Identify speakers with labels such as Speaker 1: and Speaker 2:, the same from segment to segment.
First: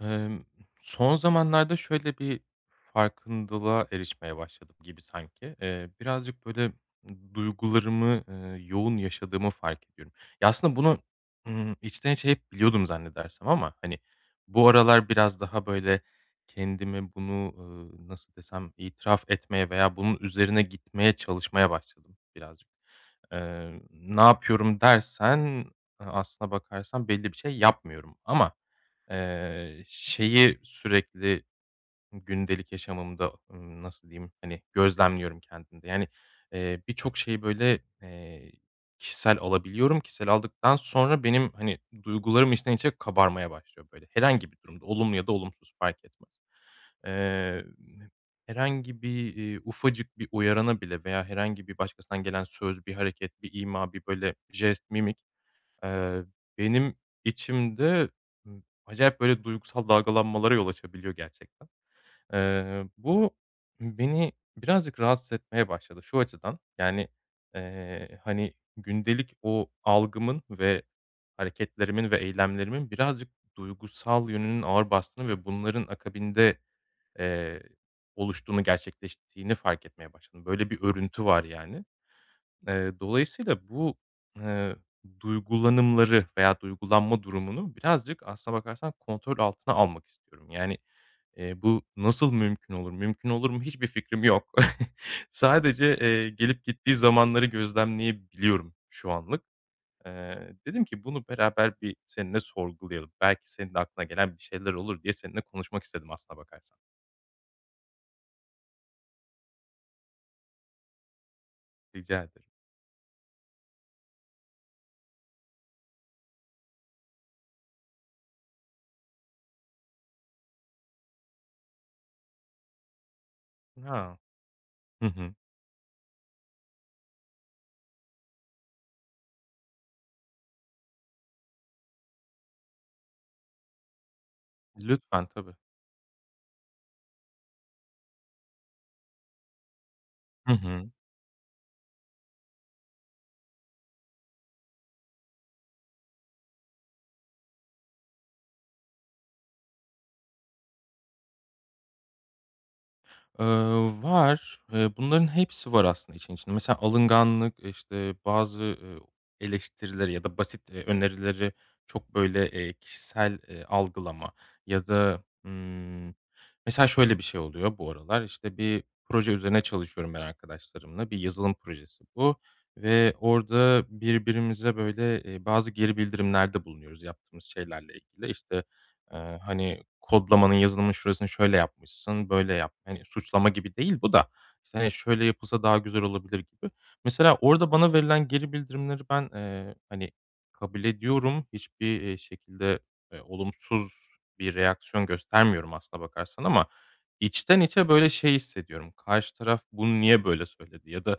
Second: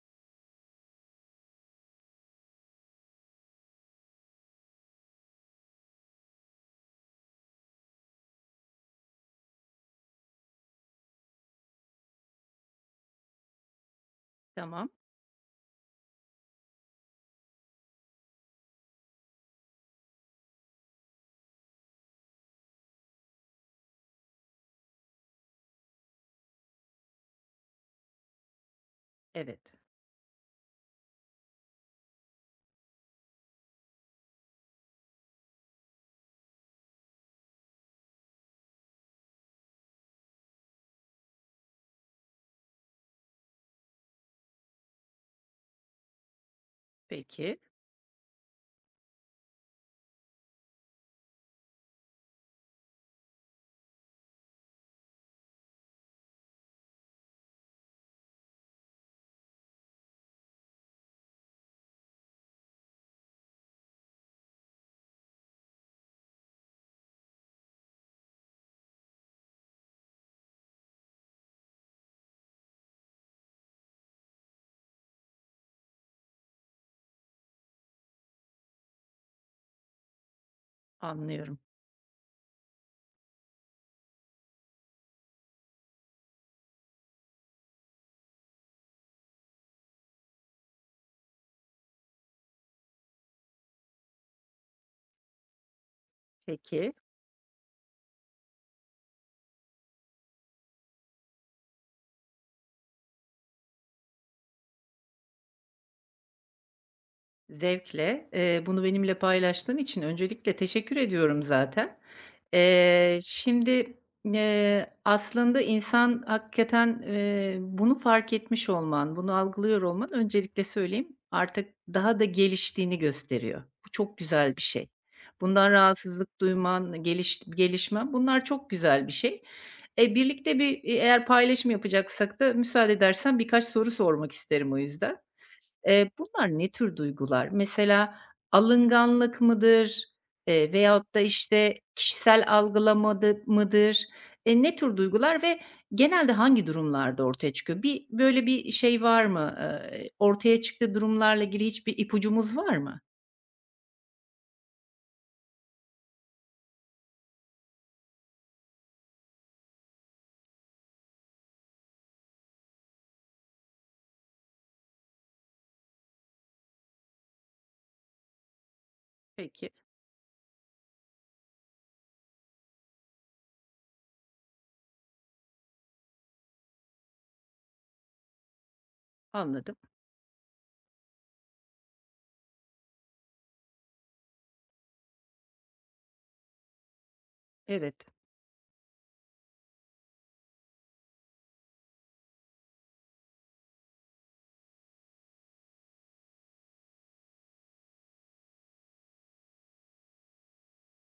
Speaker 1: Emm, son zamanlarda şöyle bir farkındalığa erişmeye başladım gibi sanki. Birazcık böyle duygularımı, yoğun yaşadığımı fark ediyorum. Ya, aslında bunu, içten içe hep biliyordum zannedersem ama, hani, bu
Speaker 2: Tamam,
Speaker 1: aralar biraz daha böyle kendime bunu, nasıl desem, itiraf etmeye veya bunun üzerine gitmeye çalışmaya başladım birazcık. Ne yapıyorum dersen, aslına bakarsan belli bir şey yapmıyorum ama
Speaker 2: evet.
Speaker 1: Şeyi sürekli gündelik yaşamımda, nasıl diyeyim, hani, gözlemliyorum kendimde. Yani, birçok şeyi, böyle, kişisel alabiliyorum. Kişisel aldıktan sonra benim, hani, duygularım içten içe kabarmaya başlıyor, böyle. Herhangi bir durumda, olumlu ya da olumsuz fark etmez.
Speaker 2: Peki,
Speaker 1: Eee, herhangi bir, ufacık bir uyarana bile veya herhangi bir başkasından gelen söz, bir hareket, bir ima, bir, böyle, jest, mimik. Eee, Benim içimde, acayip böyle duygusal dalgalanmalara yol açabiliyor gerçekten. Bu beni birazcık rahatsız etmeye başladı şu açıdan. Yani, hani, gündelik o algımın ve hareketlerimin ve eylemlerimin birazcık duygusal yönünün ağır bastığını ve bunların akabinde, eee, oluştuğunu, gerçekleştiğini fark etmeye başladım. Böyle bir örüntü var
Speaker 2: anlıyorum.
Speaker 1: yani. Dolayısıyla bu, eee, duygulanımları veya duygulanma durumunu birazcık aslına bakarsan kontrol altına almak istiyorum. Yani, bu nasıl mümkün olur? Mümkün olur mu? Hiçbir fikrim yok. Sadece, gelip
Speaker 2: Peki,
Speaker 1: gittiği zamanları gözlemleyebiliyorum şu anlık. Dedim ki bunu beraber bir seninle sorgulayalım. Belki senin de aklına gelen bir şeyler olur diye seninle konuşmak istedim aslına bakarsan.
Speaker 2: zevkle, bunu benimle paylaştığın için öncelikle teşekkür ediyorum zaten.
Speaker 1: Rica ederim.
Speaker 2: Şimdi, aslında insan hakikaten, bunu fark etmiş olman, bunu algılıyor olman öncelikle söyleyeyim, artık daha da geliştiğini gösteriyor. Bu çok
Speaker 1: Ha.
Speaker 2: güzel bir şey.
Speaker 1: Hı hı.
Speaker 2: Bundan rahatsızlık duyman, gelişmen bunlar çok güzel bir şey. E, birlikte bir, eğer paylaşım yapacaksak da müsaade edersen birkaç soru sormak isterim o yüzden.
Speaker 1: Lütfen, tabii.
Speaker 2: Bunlar ne tür duygular? Mesela alınganlık mıdır,
Speaker 1: Hı hı.
Speaker 2: veyahut da, işte, kişisel algılamadı mıdır? Ne tür duygular ve genelde hangi durumlarda ortaya çıkıyor? Bir, böyle bir şey var mı? Ortaya çıktığı durumlarla ilgili hiçbir ipucumuz var mı?
Speaker 1: Eee, var. Bunların hepsi var aslında işin içinde. Mesela alınganlık, işte, bazı, eleştirileri ya da basit, önerileri çok, böyle, kişisel, algılama ya da, mesela şöyle bir şey oluyor bu aralar. İşte bir proje üzerine
Speaker 2: Peki,
Speaker 1: çalışıyorum ben arkadaşlarımla. Bir yazılım projesi bu ve orada birbirimize, böyle, bazı geri bildirimlerde bulunuyoruz yaptığımız şeylerle ilgili. İşte,
Speaker 2: anladım.
Speaker 1: hani, kodlamanın, yazılımın şurasını şöyle yapmışsın, böyle yap. Hani, suçlama gibi değil bu da, işte, hani, şöyle yapılsa daha güzel olabilir gibi. Mesela orada bana
Speaker 2: Evet,
Speaker 1: verilen geri bildirimleri ben, hani, kabul ediyorum. Hiçbir, şekilde, olumsuz bir reaksiyon göstermiyorum aslına bakarsan ama içten içe, böyle, şey hissediyorum, karşı taraf bunu niye böyle söyledi ya da,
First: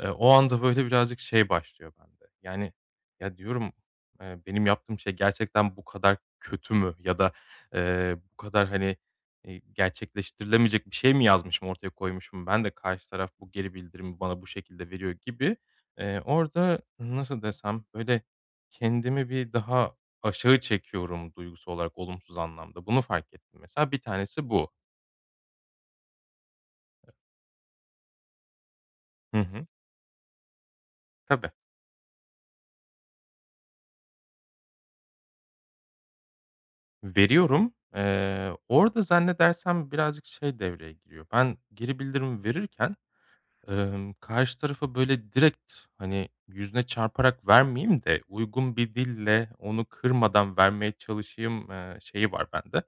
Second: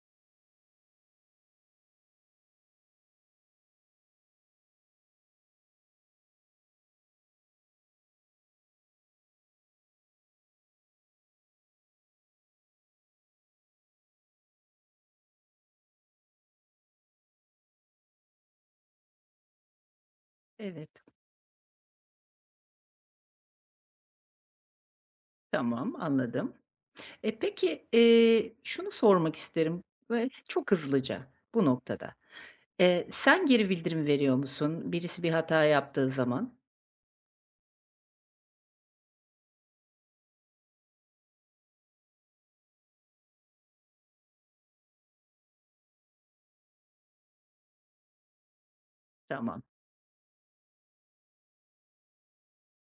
Speaker 1: o anda, böyle, birazcık şey başlıyor bende. Yani, ya, diyorum, benim yaptığım şey gerçekten bu kadar kötü mü ya da Bu kadar, hani, gerçekleştirilemeyecek bir şey mi yazmışım, ortaya koymuşum ben de karşı taraf bu geri bildirimi bana bu şekilde veriyor gibi. Orada nasıl desem, böyle, kendimi bir daha aşağı
Speaker 2: evet.
Speaker 1: çekiyorum duygusu olarak olumsuz anlamda. Bunu fark ettim mesela. Bir tanesi bu.
Speaker 2: Tamam, anladım. E, peki, şunu sormak
Speaker 1: Hı hı.
Speaker 2: isterim, böyle, çok hızlıca
Speaker 1: Tabii.
Speaker 2: bu noktada. Sen geri bildirim veriyor musun birisi bir hata yaptığı zaman?
Speaker 1: Veriyorum. Orada zannedersem birazcık şey devreye giriyor. Ben geri bildirim verirken karşı tarafa böyle direkt, hani, yüzüne çarparak vermeyeyim de uygun bir dille
Speaker 2: Tamam,
Speaker 1: onu kırmadan vermeye çalışayım, şeyi var bende.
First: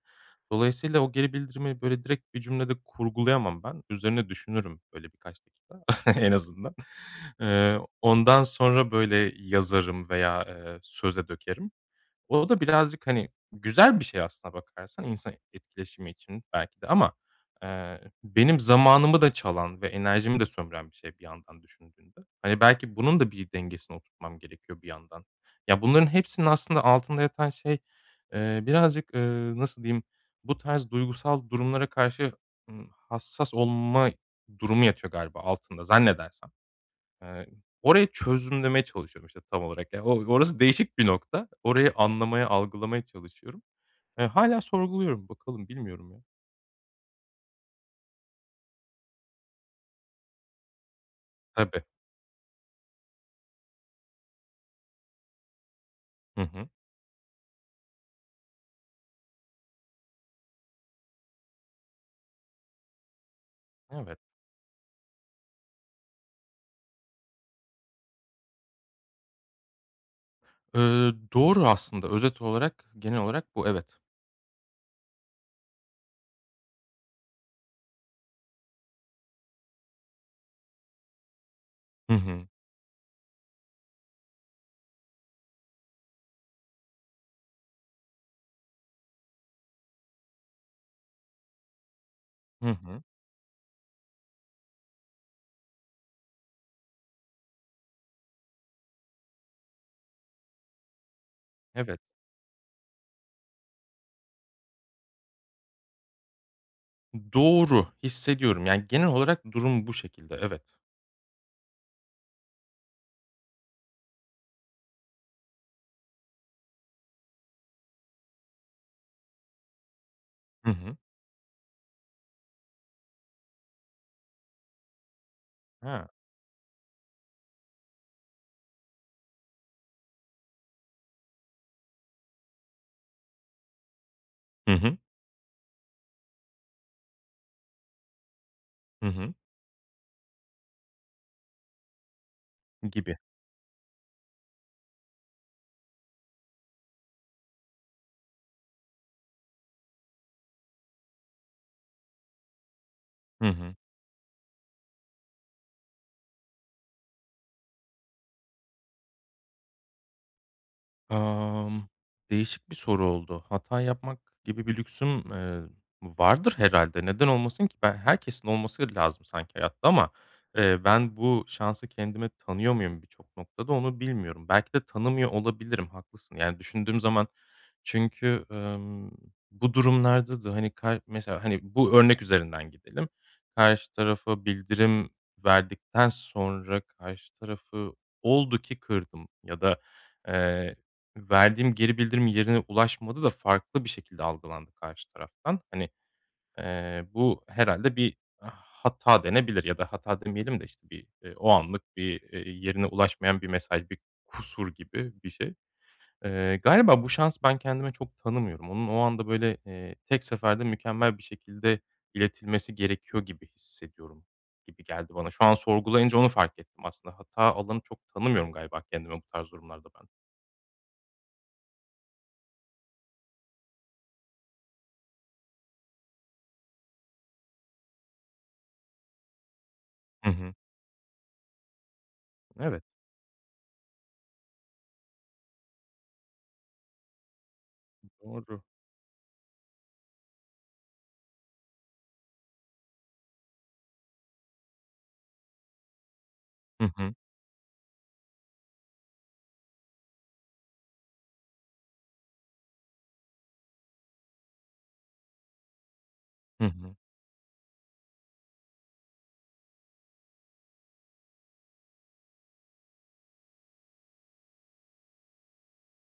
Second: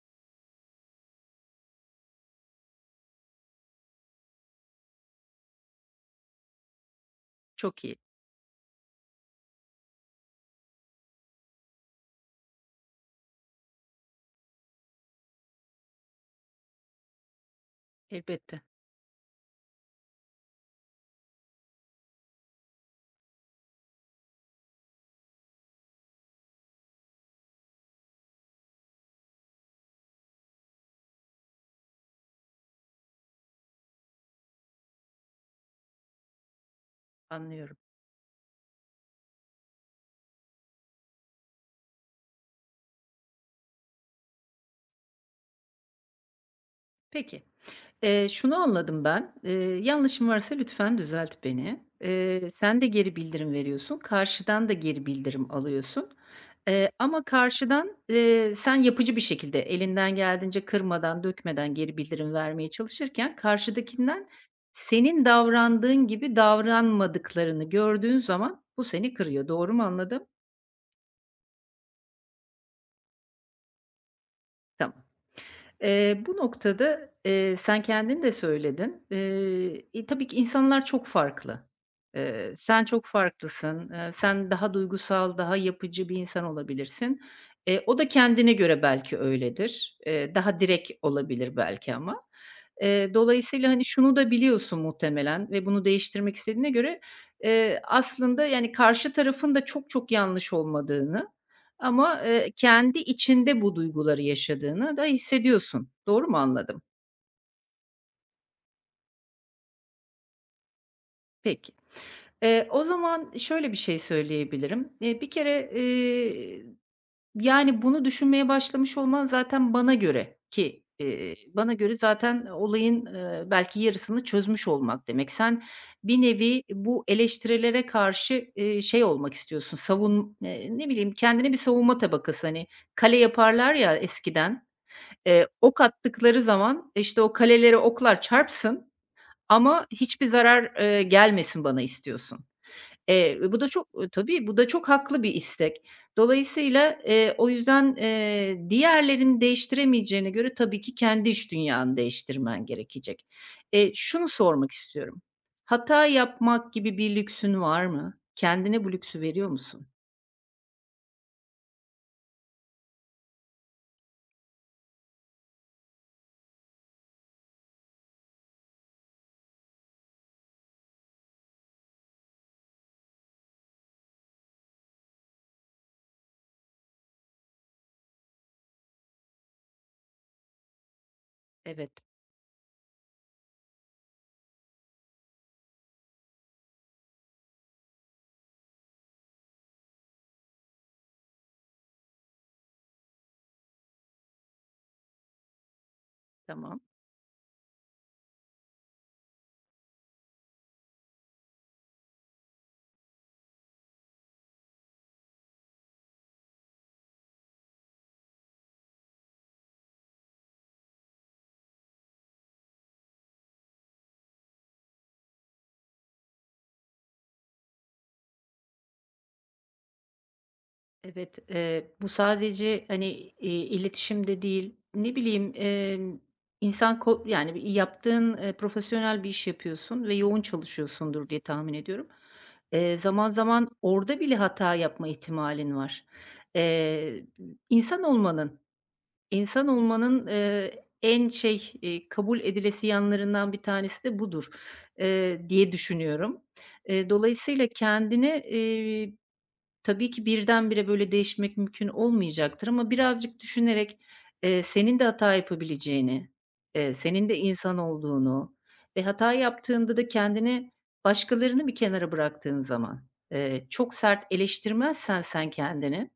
Speaker 1: Dolayısıyla o geri bildirimi böyle direkt bir cümlede kurgulayamam ben. Üzerine düşünürüm böyle birkaç dakika en azından. Eee,
Speaker 2: çok iyi.
Speaker 1: ondan sonra böyle yazarım veya, söze dökerim. O da birazcık, hani, güzel bir şey aslına bakarsan insan etkileşimi için belki de ama, benim
Speaker 2: Elbette,
Speaker 1: zamanımı da çalan ve enerjimi de sömüren bir şey bir yandan düşündüğünde. Hani, belki bunun da bir dengesini oturtmam gerekiyor bir yandan. Ya, bunların hepsinin aslında altında yatan şey, birazcık, nasıl diyeyim, bu tarz duygusal durumlara karşı, hassas olma durumu yatıyor galiba altında zannedersem. Eee,
Speaker 2: anlıyorum.
Speaker 1: orayı çözümlemeye çalışıyorum, işte, tam olarak. Ya, o orası değişik bir nokta. Orayı anlamaya, algılamaya çalışıyorum. Hâlâ sorguluyorum. Bakalım, bilmiyorum ya.
Speaker 2: Peki, şunu anladım ben, yanlışım varsa lütfen düzelt
Speaker 1: Tabii.
Speaker 2: beni. Sen de geri bildirim veriyorsun, karşıdan da geri bildirim alıyorsun,
Speaker 1: Hı hı.
Speaker 2: ama karşıdan, sen yapıcı bir şekilde elinden geldiğince kırmadan, dökmeden geri bildirim vermeye çalışırken
Speaker 1: Evet.
Speaker 2: karşıdakinden senin davrandığın gibi davranmadıklarını gördüğün zaman bu seni kırıyor. Doğru mu anladım?
Speaker 1: Doğru aslında. Özet olarak, genel olarak bu, evet.
Speaker 2: Tamam. Bu noktada, sen kendin de söyledin. E, tabii ki insanlar çok farklı.
Speaker 1: Hı hı.
Speaker 2: Sen çok farklısın. Sen daha duygusal, daha yapıcı bir insan olabilirsin. O da kendine göre belki öyledir. Daha direkt olabilir belki ama.
Speaker 1: Hı hı.
Speaker 2: Dolayısıyla, hani, şunu da biliyorsun muhtemelen ve bunu değiştirmek istediğine göre, aslında, yani, karşı tarafın da çok çok yanlış olmadığını
Speaker 1: Evet.
Speaker 2: ama, kendi içinde bu duyguları yaşadığını da hissediyorsun. Doğru mu anladım?
Speaker 1: Doğru, hissediyorum. Yani, genel olarak durum bu şekilde, evet.
Speaker 2: Peki. O zaman şöyle bir şey söyleyebilirim. Bir kere, yani, bunu düşünmeye başlamış olman zaten bana göre
Speaker 1: Hı
Speaker 2: ki,
Speaker 1: hı.
Speaker 2: bana göre zaten olayın, belki yarısını çözmüş olmak demek. Sen
Speaker 1: Ha.
Speaker 2: bir nevi bu eleştirilere karşı, şey olmak istiyorsun, ne bileyim, kendine bir savunma tabakası, hani, kale yaparlar ya eskiden.
Speaker 1: Hı hı.
Speaker 2: Ok attıkları zaman, işte, o kalelere oklar çarpsın
Speaker 1: Hı hı.
Speaker 2: ama hiçbir zarar, gelmesin bana istiyorsun.
Speaker 1: Gibi.
Speaker 2: Bu da çok e, tabii, bu da çok haklı bir istek. Dolayısıyla, o yüzden, diğerlerini değiştiremeyeceğine göre tabii ki kendi iç dünyanı değiştirmen gerekecek.
Speaker 1: Hı hı.
Speaker 2: Şunu sormak istiyorum. Hata yapmak gibi bir lüksün var mı? Kendine bu lüksü veriyor musun?
Speaker 1: Amm, değişik bir soru oldu. Hata yapmak gibi bir lüksüm, vardır herhalde. Neden olmasın ki? Ben herkesin olması lazım sanki hayatta ama, ben bu şansı kendime tanıyor muyum birçok noktada onu bilmiyorum. Belki de tanımıyor olabilirim, haklısın. Yani, düşündüğüm zaman çünkü, bu durumlarda da, hani, kar mesela, hani,
Speaker 2: Evet,
Speaker 1: bu örnek üzerinden gidelim. Karşı tarafa bildirim verdikten sonra karşı tarafı oldu ki kırdım ya da, verdiğim geri bildirim yerine ulaşmadı da farklı bir şekilde algılandı karşı taraftan. Hani,
Speaker 2: tamam.
Speaker 1: bu herhalde bir hata denebilir ya da hata demeyelim de, işte, bir, o anlık bir, yerine ulaşmayan bir mesaj, bir kusur gibi bir şey. Galiba bu şans ben kendime çok tanımıyorum. Onun o anda, böyle, tek seferde mükemmel bir şekilde iletilmesi gerekiyor gibi hissediyorum gibi geldi bana. Şu an sorgulayınca onu fark ettim aslında. Hata alanı çok tanımıyorum galiba kendime bu tarz durumlarda ben.
Speaker 2: Evet, bu sadece, hani, iletişim değil, ne bileyim, insan ko yani, bir yaptığın, profesyonel bir iş yapıyorsun ve
Speaker 1: Hı
Speaker 2: yoğun
Speaker 1: hı.
Speaker 2: çalışıyorsundur diye tahmin ediyorum.
Speaker 1: Evet,
Speaker 2: Zaman zaman orada bile hata yapma ihtimalin var. Eee, insan olmanın,
Speaker 1: doğru.
Speaker 2: insan olmanın, en şey, kabul edilesi yanlarından bir tanesi de budur, diye düşünüyorum.
Speaker 1: Hı hı.
Speaker 2: Dolayısıyla kendini, tabii ki birdenbire böyle değişmek mümkün olmayacaktır ama birazcık düşünerek, senin de hata yapabileceğini,
Speaker 1: Hı hı.
Speaker 2: senin de insan olduğunu ve hata yaptığında da kendini başkalarını bir kenara bıraktığın zaman, çok sert eleştirmezsen sen kendini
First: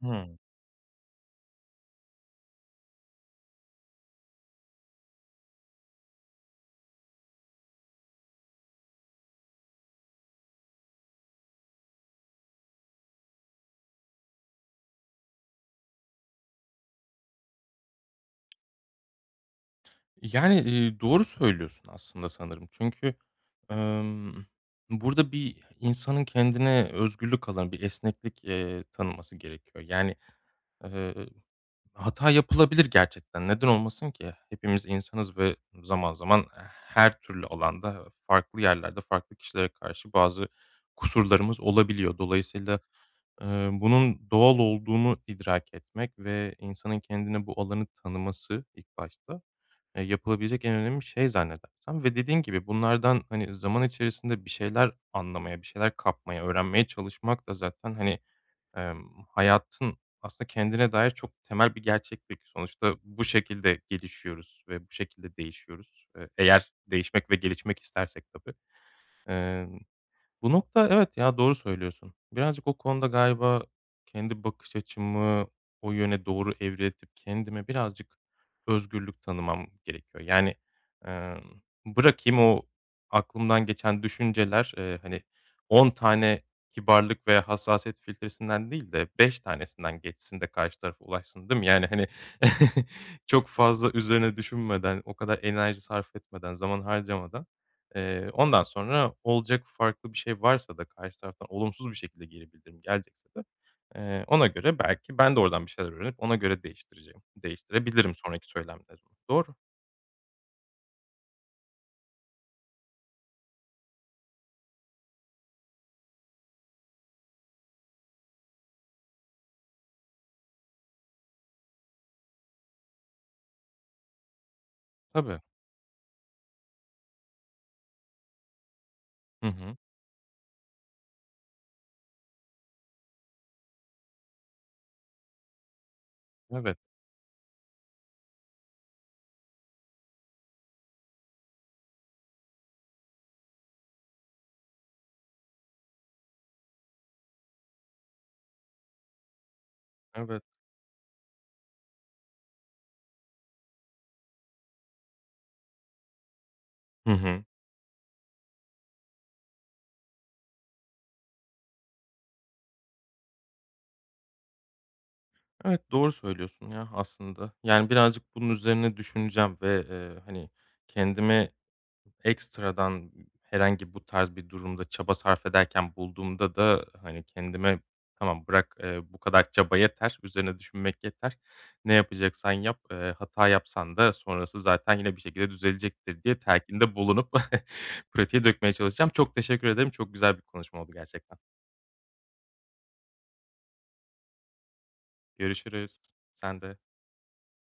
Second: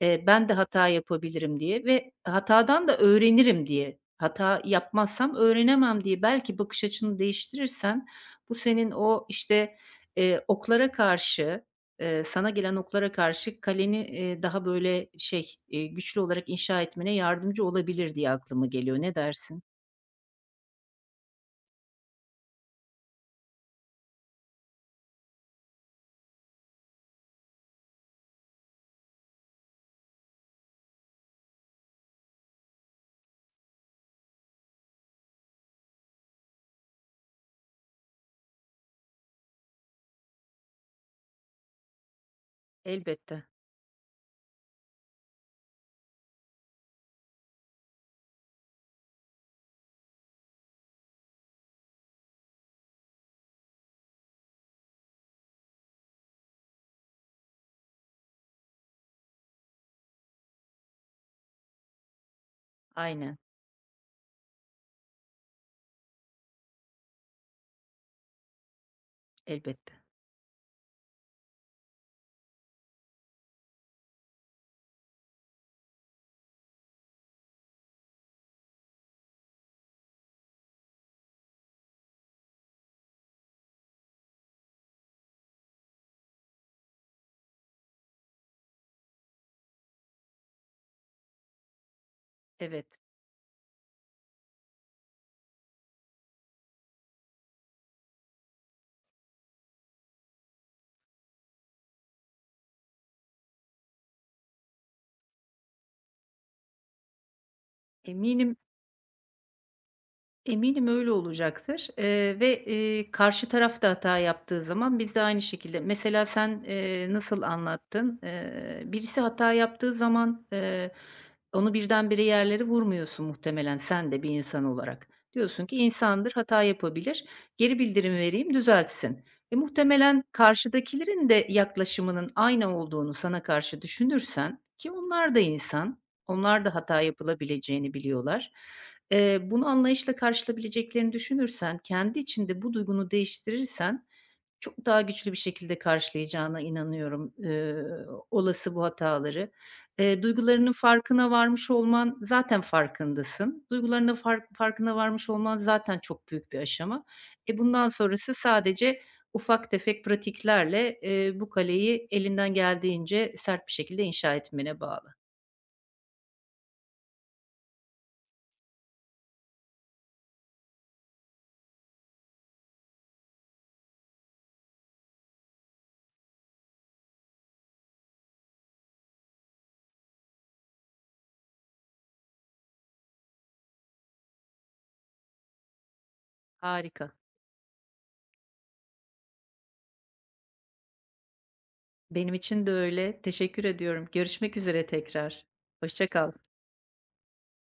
Speaker 2: eee,
Speaker 1: Hıı.
Speaker 2: ben de hata yapabilirim diye ve hatadan da öğrenirim diye. Hata yapmazsam öğrenemem diye. Belki bakış açını değiştirirsen bu senin o, işte, oklara karşı, sana gelen oklara karşı kaleni, daha böyle şey, güçlü olarak inşa etmene yardımcı olabilir diye aklıma geliyor. Ne dersin?
Speaker 1: Yani, doğru söylüyorsun aslında sanırım. Çünkü, emm, burada bir insanın kendine özgürlük alanı, bir esneklik, tanıması gerekiyor. Yani, eee hata yapılabilir gerçekten. Neden olmasın ki? Hepimiz insanız ve zaman zaman her türlü alanda, farklı yerlerde, farklı kişilere karşı bazı kusurlarımız olabiliyor. Dolayısıyla,
Speaker 2: Elbette.
Speaker 1: bunun doğal olduğunu idrak etmek ve insanın kendine bu alanı tanıması ilk başta, yapılabilecek en önemli şey zannedersem ve dediğin gibi bunlardan, hani, zaman içerisinde bir şeyler anlamaya, bir şeyler kapmaya, öğrenmeye çalışmak da zaten, hani, hayatın aslında kendine dair çok temel bir gerçeklik. Sonuçta bu
Speaker 2: Aynen,
Speaker 1: şekilde gelişiyoruz ve bu şekilde değişiyoruz. Eğer değişmek ve gelişmek istersek tabii.
Speaker 2: elbette.
Speaker 1: Bu nokta evet ya, doğru söylüyorsun. Birazcık o konuda galiba kendi bakış açımı o yöne doğru evriltip kendime birazcık özgürlük tanımam gerekiyor. Yani, emm, bırakayım o aklımdan geçen düşünceler, hani, 10 tane kibarlık ve hassasiyet filtresinden değil de 5 tanesinden geçsin de karşı tarafa ulaşsın, değil mi? Yani, hani,
Speaker 2: Evet.
Speaker 1: çok fazla üzerine düşünmeden, o kadar enerji sarf etmeden, zaman harcamadan ondan sonra olacak farklı bir şey varsa da karşı taraftan olumsuz bir şekilde geri bildirim gelecekse de, ona göre belki ben de oradan bir şeyler öğrenip ona göre değiştireceğim değiştirebilirim sonraki
Speaker 2: Eminim
Speaker 1: söylemlerimi. Doğru.
Speaker 2: Eminim öyle olacaktır, ve, karşı taraf da hata yaptığı zaman biz de aynı şekilde mesela sen, nasıl anlattın? Birisi hata yaptığı zaman, onu birdenbire yerlere vurmuyorsun muhtemelen sen de bir insan olarak.
Speaker 1: Tabii.
Speaker 2: Diyorsun ki insandır, hata yapabilir, geri bildirim vereyim, düzeltsin.
Speaker 1: Hı
Speaker 2: E,
Speaker 1: hı.
Speaker 2: muhtemelen karşıdakilerin de yaklaşımının aynı olduğunu sana karşı düşünürsen ki onlar da insan, onlar da
Speaker 1: Evet,
Speaker 2: hata yapılabileceğini biliyorlar. Bunu anlayışla karşılayabileceklerini düşünürsen, kendi içinde bu duygunu değiştirirsen çok daha güçlü bir şekilde karşılayacağına inanıyorum, olası bu hataları.
Speaker 1: evet.
Speaker 2: Duygularının farkına varmış olman zaten farkındasın. Duygularının farkına varmış olman zaten çok büyük bir aşama.
Speaker 1: Hı hı.
Speaker 2: E, bundan sonrası sadece ufak tefek pratiklerle, bu kaleyi elinden geldiğince sert bir şekilde inşa etmene bağlı.
Speaker 1: Evet, doğru söylüyorsun ya aslında. Yani birazcık bunun üzerine düşüneceğim ve, hani, kendime ekstradan herhangi bu tarz bir durumda çaba sarf ederken bulduğumda da, hani, kendime "Tamam, bırak, bu kadar çaba yeter, üzerine düşünmek yeter. Ne yapacaksan yap, hata yapsan da sonrası zaten yine bir şekilde düzelecektir." diye telkinde
Speaker 2: Harika.
Speaker 1: bulunup pratiğe dökmeye çalışacağım. Çok teşekkür ederim. Çok güzel bir konuşma oldu gerçekten.
Speaker 2: Benim için de öyle. Teşekkür ediyorum. Görüşmek üzere tekrar.
Speaker 1: Görüşürüz.
Speaker 2: Hoşça kal.
Speaker 1: Sen de.